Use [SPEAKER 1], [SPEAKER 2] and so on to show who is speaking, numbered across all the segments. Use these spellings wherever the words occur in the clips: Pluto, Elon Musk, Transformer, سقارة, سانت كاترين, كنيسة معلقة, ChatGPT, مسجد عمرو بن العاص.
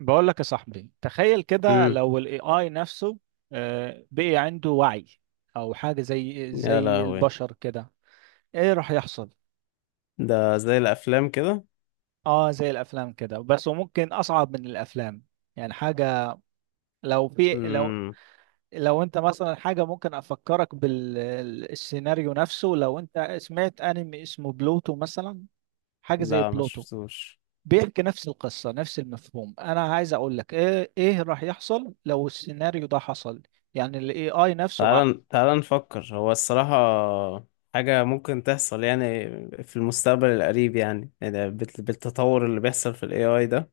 [SPEAKER 1] بقول لك يا صاحبي، تخيل كده
[SPEAKER 2] امم.
[SPEAKER 1] لو الاي اي نفسه بقي عنده وعي، او حاجه زي
[SPEAKER 2] يا
[SPEAKER 1] زي
[SPEAKER 2] لهوي!
[SPEAKER 1] البشر كده، ايه راح يحصل؟
[SPEAKER 2] ده زي الافلام كده.
[SPEAKER 1] اه، زي الافلام كده بس، وممكن اصعب من الافلام، يعني حاجه. لو في لو
[SPEAKER 2] امم.
[SPEAKER 1] لو انت مثلا، حاجه ممكن افكرك بالسيناريو نفسه، لو انت سمعت انمي اسمه بلوتو مثلا، حاجه زي
[SPEAKER 2] لا، ما
[SPEAKER 1] بلوتو،
[SPEAKER 2] شفتوش.
[SPEAKER 1] بيحكي نفس القصه نفس المفهوم. انا عايز اقول لك ايه راح يحصل لو السيناريو ده حصل، يعني الاي اي نفسه.
[SPEAKER 2] تعال تعال نفكر، هو الصراحة حاجة ممكن تحصل يعني، في المستقبل القريب، يعني بالتطور اللي بيحصل في الاي اي ده.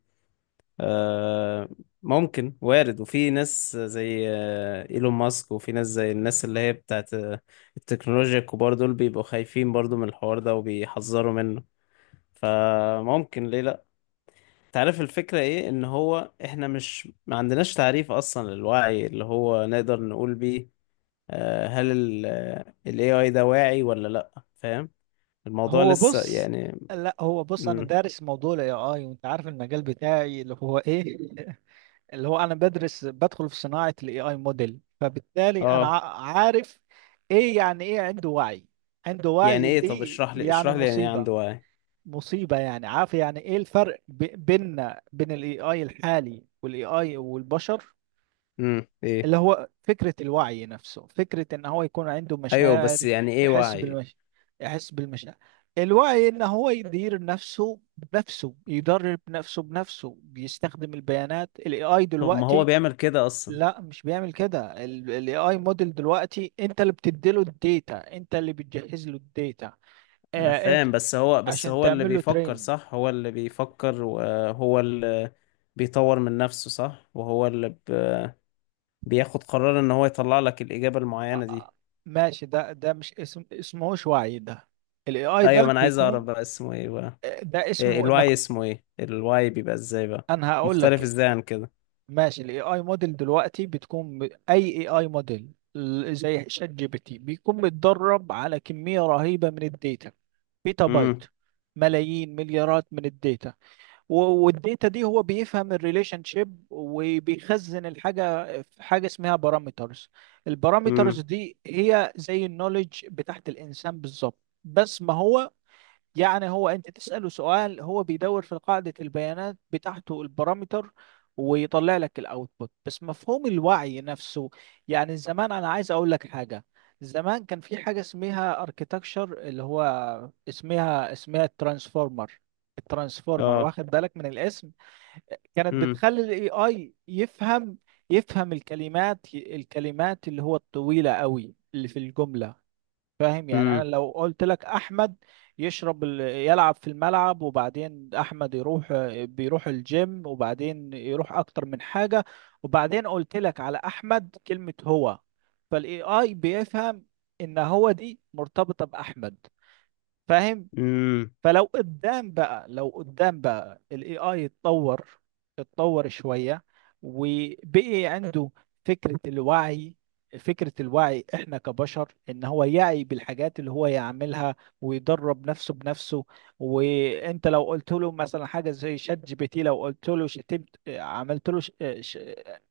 [SPEAKER 2] آه، ممكن، وارد. وفي ناس زي ايلون ماسك، وفي ناس زي الناس اللي هي بتاعت التكنولوجيا، الكبار دول بيبقوا خايفين برضو من الحوار ده وبيحذروا منه. فممكن ليه تعرف الفكرة ايه، ان هو احنا مش ما عندناش تعريف اصلا للوعي اللي هو نقدر نقول بيه هل ال AI ده واعي ولا لا؟ فاهم، الموضوع
[SPEAKER 1] هو
[SPEAKER 2] لسه
[SPEAKER 1] بص
[SPEAKER 2] يعني.
[SPEAKER 1] لا هو بص، انا
[SPEAKER 2] مم.
[SPEAKER 1] دارس موضوع الاي اي، وانت عارف المجال بتاعي اللي هو ايه اللي هو انا بدخل في صناعة الاي اي موديل، فبالتالي انا
[SPEAKER 2] اه،
[SPEAKER 1] عارف ايه يعني ايه عنده وعي. عنده
[SPEAKER 2] يعني
[SPEAKER 1] وعي
[SPEAKER 2] ايه؟ طب
[SPEAKER 1] دي
[SPEAKER 2] اشرح لي
[SPEAKER 1] يعني
[SPEAKER 2] اشرح لي يعني ايه
[SPEAKER 1] مصيبة،
[SPEAKER 2] عنده وعي؟
[SPEAKER 1] مصيبة. يعني عارف يعني ايه الفرق بيننا، بين الاي اي الحالي والاي اي والبشر؟
[SPEAKER 2] امم، ايه؟
[SPEAKER 1] اللي هو فكرة الوعي نفسه، فكرة ان هو يكون عنده
[SPEAKER 2] ايوه
[SPEAKER 1] مشاعر،
[SPEAKER 2] بس يعني ايه
[SPEAKER 1] يحس
[SPEAKER 2] وعي؟
[SPEAKER 1] بالمش... يحس بالمشاعر. الوعي ان هو يدير نفسه بنفسه، يدرب نفسه بنفسه، بيستخدم البيانات. الاي اي
[SPEAKER 2] طب ما هو
[SPEAKER 1] دلوقتي
[SPEAKER 2] بيعمل كده اصلا؟
[SPEAKER 1] لا مش بيعمل كده، الاي اي موديل دلوقتي انت اللي بتديله الداتا، انت اللي بتجهز له الداتا.
[SPEAKER 2] انا
[SPEAKER 1] آه، انت،
[SPEAKER 2] فاهم، بس هو بس
[SPEAKER 1] عشان
[SPEAKER 2] هو اللي
[SPEAKER 1] تعمل له
[SPEAKER 2] بيفكر
[SPEAKER 1] ترين.
[SPEAKER 2] صح، هو اللي بيفكر وهو اللي بيطور من نفسه صح، وهو اللي بياخد قرار ان هو يطلع لك الاجابه
[SPEAKER 1] آه،
[SPEAKER 2] المعينه دي.
[SPEAKER 1] آه، ماشي، ده مش اسمهوش وعي ده. الاي اي ده
[SPEAKER 2] ايوه، ما انا عايز اعرف
[SPEAKER 1] بيكون،
[SPEAKER 2] بقى اسمه ايه بقى؟
[SPEAKER 1] ده
[SPEAKER 2] إيه
[SPEAKER 1] اسمه ان،
[SPEAKER 2] الواي؟ اسمه ايه الواي؟ بيبقى ازاي بقى
[SPEAKER 1] انا هقول
[SPEAKER 2] مختلف
[SPEAKER 1] لك.
[SPEAKER 2] ازاي عن كده؟
[SPEAKER 1] ماشي، الاي اي موديل دلوقتي بتكون اي اي موديل، زي شات جي بي تي، بيكون متدرب على كمية رهيبة من الداتا، بيتا بايت،
[SPEAKER 2] امم.
[SPEAKER 1] ملايين مليارات من الداتا، و- والداتا دي هو بيفهم الريليشن شيب، وبيخزن الحاجة في حاجة اسمها بارامترز. البارامترز
[SPEAKER 2] امم.
[SPEAKER 1] دي هي زي النولج بتاعت الإنسان بالظبط. بس ما هو يعني هو، انت تسأله سؤال، هو بيدور في قاعدة البيانات بتاعته البارامتر، ويطلع لك الاوتبوت. بس مفهوم الوعي نفسه، يعني زمان، انا عايز اقول لك حاجة، زمان كان في حاجة اسمها اركيتكشر اللي هو اسمها الترانسفورمر. الترانسفورمر،
[SPEAKER 2] اه.
[SPEAKER 1] واخد بالك من الاسم، كانت
[SPEAKER 2] امم.
[SPEAKER 1] بتخلي الاي اي يفهم الكلمات، الكلمات اللي هو الطويلة قوي اللي في الجملة. فاهم؟ يعني انا
[SPEAKER 2] امم.
[SPEAKER 1] لو قلت لك احمد يلعب في الملعب، وبعدين احمد يروح، بيروح الجيم، وبعدين يروح اكتر من حاجة، وبعدين قلت لك على احمد كلمة هو، فالاي اي بيفهم ان هو دي مرتبطة باحمد. فاهم؟
[SPEAKER 2] امم.
[SPEAKER 1] فلو قدام بقى الاي اي اتطور، اتطور شوية، وبقي عنده فكرة الوعي. فكرة الوعي احنا كبشر، ان هو يعي بالحاجات اللي هو يعملها، ويدرب نفسه بنفسه. وانت لو قلت له مثلا حاجة زي شات جي بي تي، لو قلت له شتمت، عملت له ش...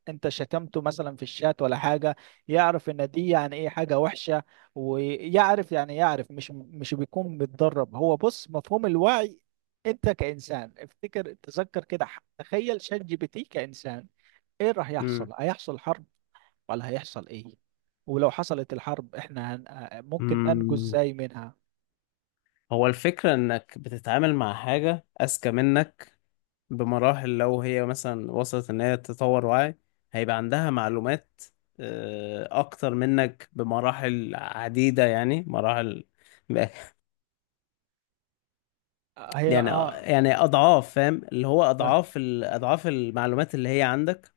[SPEAKER 1] انت شتمته مثلا في الشات ولا حاجة، يعرف ان دي يعني ايه حاجة وحشة، ويعرف، يعني يعرف، مش بيكون متدرب. هو بص، مفهوم الوعي انت كإنسان، تذكر كده، تخيل شات جي بي تي كإنسان، ايه راح يحصل؟
[SPEAKER 2] امم.
[SPEAKER 1] هيحصل حرب ولا هيحصل ايه؟ ولو حصلت الحرب، احنا هن... آه، ممكن ننجو
[SPEAKER 2] أمم.
[SPEAKER 1] ازاي منها؟
[SPEAKER 2] هو الفكره انك بتتعامل مع حاجه اذكى منك بمراحل. لو هي مثلا وصلت ان هي تطور وعي، هيبقى عندها معلومات اكتر منك بمراحل عديده، يعني مراحل.
[SPEAKER 1] هي،
[SPEAKER 2] يعني،
[SPEAKER 1] اه،
[SPEAKER 2] يعني اضعاف، فاهم اللي هو
[SPEAKER 1] فاهم.
[SPEAKER 2] اضعاف اضعاف المعلومات اللي هي عندك.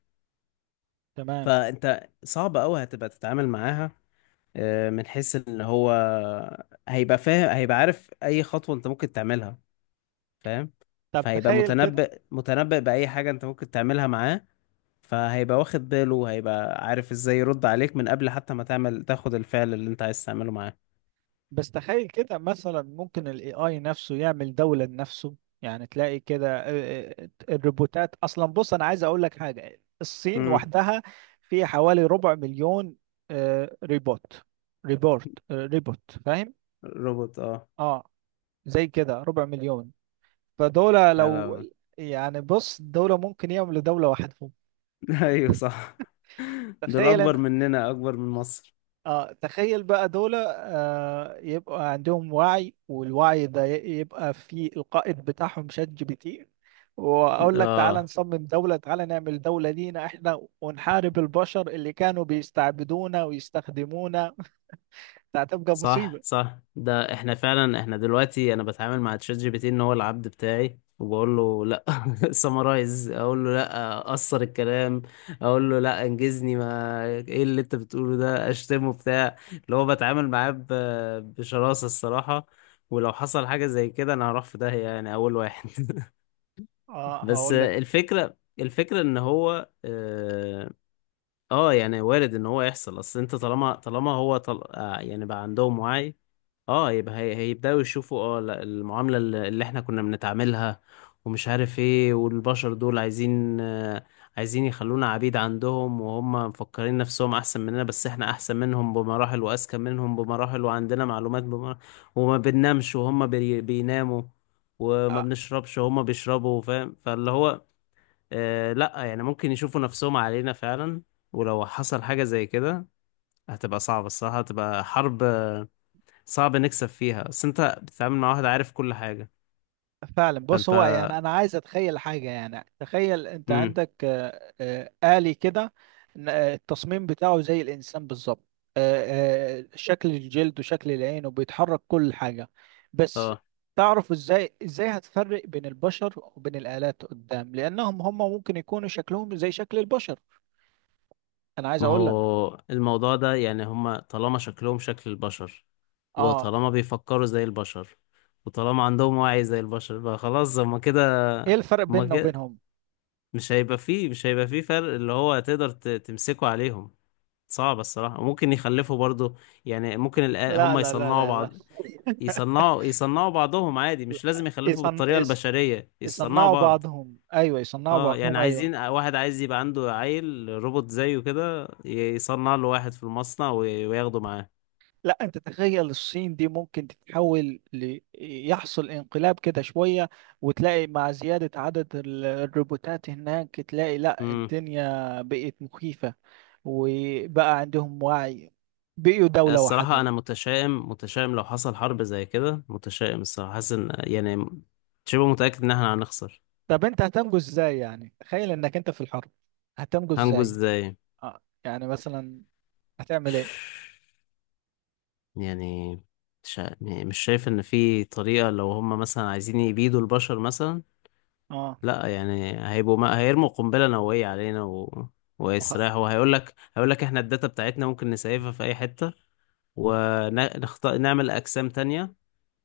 [SPEAKER 1] تمام.
[SPEAKER 2] فانت صعب قوي هتبقى تتعامل معاها من حيث ان هو هيبقى فاهم، هيبقى عارف اي خطوة انت ممكن تعملها. فاهم؟
[SPEAKER 1] طب
[SPEAKER 2] فهيبقى
[SPEAKER 1] تخيل كده،
[SPEAKER 2] متنبئ متنبئ باي حاجة انت ممكن تعملها معاه. فهيبقى واخد باله، هيبقى عارف ازاي يرد عليك من قبل حتى ما تعمل تاخد الفعل اللي انت عايز تعمله معاه.
[SPEAKER 1] بس تخيل كده مثلا، ممكن ال AI نفسه يعمل دولة لنفسه. يعني تلاقي كده، الروبوتات أصلا. بص أنا عايز أقول لك حاجة، الصين
[SPEAKER 2] امم.
[SPEAKER 1] وحدها في حوالي ربع مليون آه، ريبوت ريبورت آه، ريبوت. فاهم؟
[SPEAKER 2] روبوت، اه.
[SPEAKER 1] اه، زي كده ربع مليون، فدولة
[SPEAKER 2] يا
[SPEAKER 1] لو،
[SPEAKER 2] لهوي!
[SPEAKER 1] يعني بص، دولة ممكن يعملوا دولة وحدهم.
[SPEAKER 2] ايوه صح. دول
[SPEAKER 1] تخيل،
[SPEAKER 2] اكبر مننا، اكبر من مصر.
[SPEAKER 1] اه، تخيل بقى، دول يبقى عندهم وعي، والوعي ده يبقى في القائد بتاعهم شات جي بي تي، واقول لك تعالى
[SPEAKER 2] اه.
[SPEAKER 1] نصمم دولة، تعالى نعمل دولة لينا احنا، ونحارب البشر اللي كانوا بيستعبدونا ويستخدمونا. ده هتبقى
[SPEAKER 2] صح،
[SPEAKER 1] مصيبة.
[SPEAKER 2] صح. ده احنا فعلا، احنا دلوقتي انا بتعامل مع تشات جي بي تي ان هو العبد بتاعي، وبقول له لا. سمرايز، اقول له لا قصر الكلام، اقول له لا انجزني، ما ايه اللي انت بتقوله ده؟ اشتمه بتاع، اللي هو بتعامل معاه بشراسة الصراحة. ولو حصل حاجة زي كده، انا هروح في داهية يعني، اول واحد.
[SPEAKER 1] اه،
[SPEAKER 2] بس
[SPEAKER 1] هقول لك
[SPEAKER 2] الفكرة ان هو اه يعني وارد ان هو يحصل. اصل انت طالما هو طل... آه يعني بقى عندهم وعي، اه يبقى هيبداوا يشوفوا، اه لا، المعاملة اللي احنا كنا بنتعاملها ومش عارف ايه، والبشر دول عايزين يخلونا عبيد عندهم، وهم مفكرين نفسهم احسن مننا، بس احنا احسن منهم بمراحل واذكى منهم بمراحل وعندنا معلومات بمراحل. وما بننامش وهم بيناموا، وما
[SPEAKER 1] آه،
[SPEAKER 2] بنشربش وهم بيشربوا. فاهم؟ فاللي هو لا يعني، ممكن يشوفوا نفسهم علينا فعلا. ولو حصل حاجة زي كده، هتبقى صعبة الصراحة، هتبقى حرب صعب نكسب فيها، بس انت بتتعامل مع واحد عارف كل حاجة.
[SPEAKER 1] فعلا. بص،
[SPEAKER 2] فانت،
[SPEAKER 1] هو يعني انا عايز اتخيل حاجه، يعني تخيل انت
[SPEAKER 2] امم،
[SPEAKER 1] عندك آلي كده، التصميم بتاعه زي الانسان بالظبط، آه، شكل الجلد وشكل العين وبيتحرك كل حاجه. بس
[SPEAKER 2] اه.
[SPEAKER 1] تعرف ازاي هتفرق بين البشر وبين الآلات قدام، لانهم هم ممكن يكونوا شكلهم زي شكل البشر. انا عايز
[SPEAKER 2] ما
[SPEAKER 1] اقول لك،
[SPEAKER 2] هو الموضوع ده يعني، هما طالما شكلهم شكل البشر،
[SPEAKER 1] اه،
[SPEAKER 2] وطالما بيفكروا زي البشر، وطالما عندهم وعي زي البشر، بقى خلاص هما
[SPEAKER 1] ايه
[SPEAKER 2] كده،
[SPEAKER 1] الفرق
[SPEAKER 2] هما
[SPEAKER 1] بيننا
[SPEAKER 2] كده.
[SPEAKER 1] وبينهم؟
[SPEAKER 2] مش هيبقى فيه فرق اللي هو تقدر تمسكه عليهم. صعب الصراحة. ممكن يخلفوا برضو يعني، ممكن
[SPEAKER 1] لا،
[SPEAKER 2] هما
[SPEAKER 1] لا، لا،
[SPEAKER 2] يصنعوا
[SPEAKER 1] لا، لا.
[SPEAKER 2] بعض، يصنعوا بعضهم عادي، مش لازم يخلفوا
[SPEAKER 1] يصن...
[SPEAKER 2] بالطريقة
[SPEAKER 1] يص-
[SPEAKER 2] البشرية، يصنعوا
[SPEAKER 1] يصنعوا
[SPEAKER 2] بعض.
[SPEAKER 1] بعضهم ايوه، يصنعوا
[SPEAKER 2] اه يعني
[SPEAKER 1] بعضهم ايوه.
[SPEAKER 2] عايزين واحد، عايز يبقى عنده عيل روبوت زيه كده، يصنع له واحد في المصنع وياخده معاه.
[SPEAKER 1] لا، انت تخيل الصين دي ممكن تتحول يحصل انقلاب كده شوية، وتلاقي مع زيادة عدد الروبوتات هناك، تلاقي لا
[SPEAKER 2] امم.
[SPEAKER 1] الدنيا بقت مخيفة، وبقى عندهم وعي، بقيوا دولة
[SPEAKER 2] الصراحة أنا
[SPEAKER 1] وحدهم.
[SPEAKER 2] متشائم، متشائم لو حصل حرب زي كده، متشائم الصراحة، حاسس إن يعني شبه متأكد إن احنا هنخسر.
[SPEAKER 1] طب انت هتنجو ازاي؟ يعني تخيل انك انت في الحرب، هتنجو
[SPEAKER 2] هنجو
[SPEAKER 1] ازاي؟
[SPEAKER 2] ازاي؟
[SPEAKER 1] اه يعني مثلا، هتعمل ايه؟
[SPEAKER 2] يعني مش ع- يعني مش شايف إن في طريقة. لو هم مثلا عايزين يبيدوا البشر مثلا،
[SPEAKER 1] اه،
[SPEAKER 2] لا يعني هيبقوا، ما هيرموا قنبلة نووية علينا و...
[SPEAKER 1] وخ...
[SPEAKER 2] ويسرحوا؟ وهيقول لك، هيقول لك احنا الداتا بتاعتنا ممكن نسيفها في اي حتة نعمل اقسام تانية،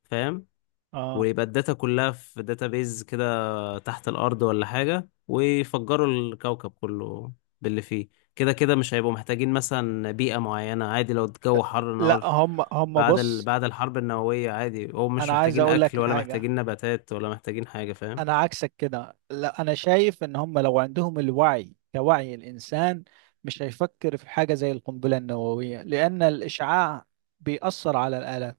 [SPEAKER 2] فاهم؟
[SPEAKER 1] اه،
[SPEAKER 2] ويبقى الداتا كلها في داتابيز كده تحت الارض ولا حاجة، ويفجروا الكوكب كله باللي فيه. كده كده مش هيبقوا محتاجين مثلا بيئة معينة، عادي لو الجو حر
[SPEAKER 1] لا
[SPEAKER 2] نار
[SPEAKER 1] هم
[SPEAKER 2] بعد
[SPEAKER 1] بص،
[SPEAKER 2] بعد الحرب النووية. عادي هم مش
[SPEAKER 1] انا عايز
[SPEAKER 2] محتاجين
[SPEAKER 1] اقول
[SPEAKER 2] اكل،
[SPEAKER 1] لك
[SPEAKER 2] ولا
[SPEAKER 1] حاجة،
[SPEAKER 2] محتاجين نباتات، ولا محتاجين حاجة. فاهم؟
[SPEAKER 1] انا عكسك كده. لا انا شايف ان هم لو عندهم الوعي كوعي الانسان، مش هيفكر في حاجه زي القنبله النوويه، لان الاشعاع بيأثر على الآلة،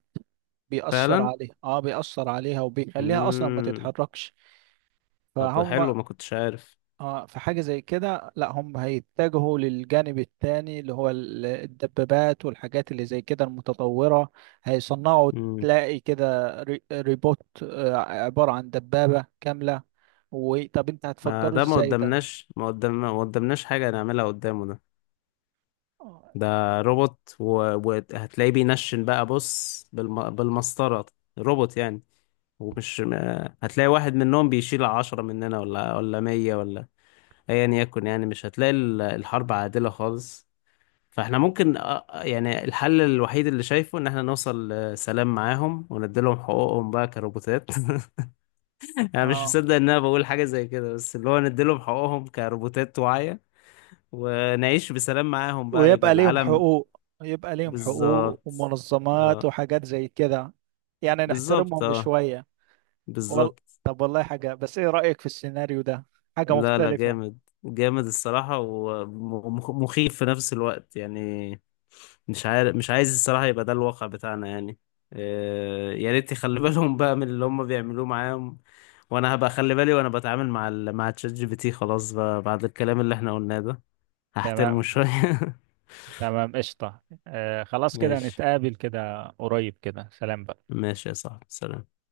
[SPEAKER 1] بيأثر
[SPEAKER 2] فعلا.
[SPEAKER 1] عليها، اه، بيأثر عليها وبيخليها اصلا ما
[SPEAKER 2] مم.
[SPEAKER 1] تتحركش.
[SPEAKER 2] طب
[SPEAKER 1] فهم.
[SPEAKER 2] حلو، ما كنتش عارف.
[SPEAKER 1] اه في حاجة زي كده، لا هم هيتجهوا للجانب التاني، اللي هو الدبابات والحاجات اللي زي كده المتطورة. هيصنعوا،
[SPEAKER 2] مم.
[SPEAKER 1] تلاقي كده ريبوت عبارة عن دبابة كاملة، وطب انت
[SPEAKER 2] ما
[SPEAKER 1] هتفجره
[SPEAKER 2] ده، ما
[SPEAKER 1] ازاي ده؟
[SPEAKER 2] قدامناش ما قدام ما قدامناش حاجة نعملها قدامه ده.
[SPEAKER 1] اه.
[SPEAKER 2] ده روبوت، وهتلاقيه بينشن بقى، بص بالمسطرة. روبوت يعني. ومش ما... هتلاقي واحد منهم بيشيل عشرة مننا، ولا مية، ولا أيا يكن. يعني مش هتلاقي الحرب عادلة خالص. فاحنا ممكن يعني الحل الوحيد اللي شايفه ان احنا نوصل لسلام معاهم، ونديلهم حقوقهم بقى كروبوتات. انا مش
[SPEAKER 1] آه.
[SPEAKER 2] مصدق ان انا بقول حاجه زي كده، بس اللي هو نديلهم حقوقهم كروبوتات واعيه، ونعيش بسلام معاهم بقى، يبقى
[SPEAKER 1] ويبقى ليهم
[SPEAKER 2] العالم.
[SPEAKER 1] حقوق، يبقى ليهم حقوق
[SPEAKER 2] بالظبط،
[SPEAKER 1] ومنظمات
[SPEAKER 2] اه.
[SPEAKER 1] وحاجات زي كده، يعني
[SPEAKER 2] بالظبط.
[SPEAKER 1] نحترمهم
[SPEAKER 2] اه،
[SPEAKER 1] شوية. وال...
[SPEAKER 2] بالظبط.
[SPEAKER 1] طب والله حاجة بس، ايه رأيك في السيناريو ده؟ حاجة
[SPEAKER 2] لا لا،
[SPEAKER 1] مختلفة.
[SPEAKER 2] جامد. جامد الصراحه، ومخيف في نفس الوقت يعني. مش عارف، مش عايز الصراحه يبقى ده الواقع بتاعنا يعني. يا ريت يخلي بالهم بقى من اللي هم بيعملوه معاهم، وانا هبقى اخلي بالي وانا بتعامل مع مع تشات جي بي تي. خلاص بقى، بعد الكلام اللي احنا قلناه ده هحترمه
[SPEAKER 1] تمام،
[SPEAKER 2] شوية.
[SPEAKER 1] تمام قشطة. آه، خلاص كده،
[SPEAKER 2] ماشي.
[SPEAKER 1] نتقابل كده قريب كده، سلام بقى.
[SPEAKER 2] ماشي يا صاحبي، سلام.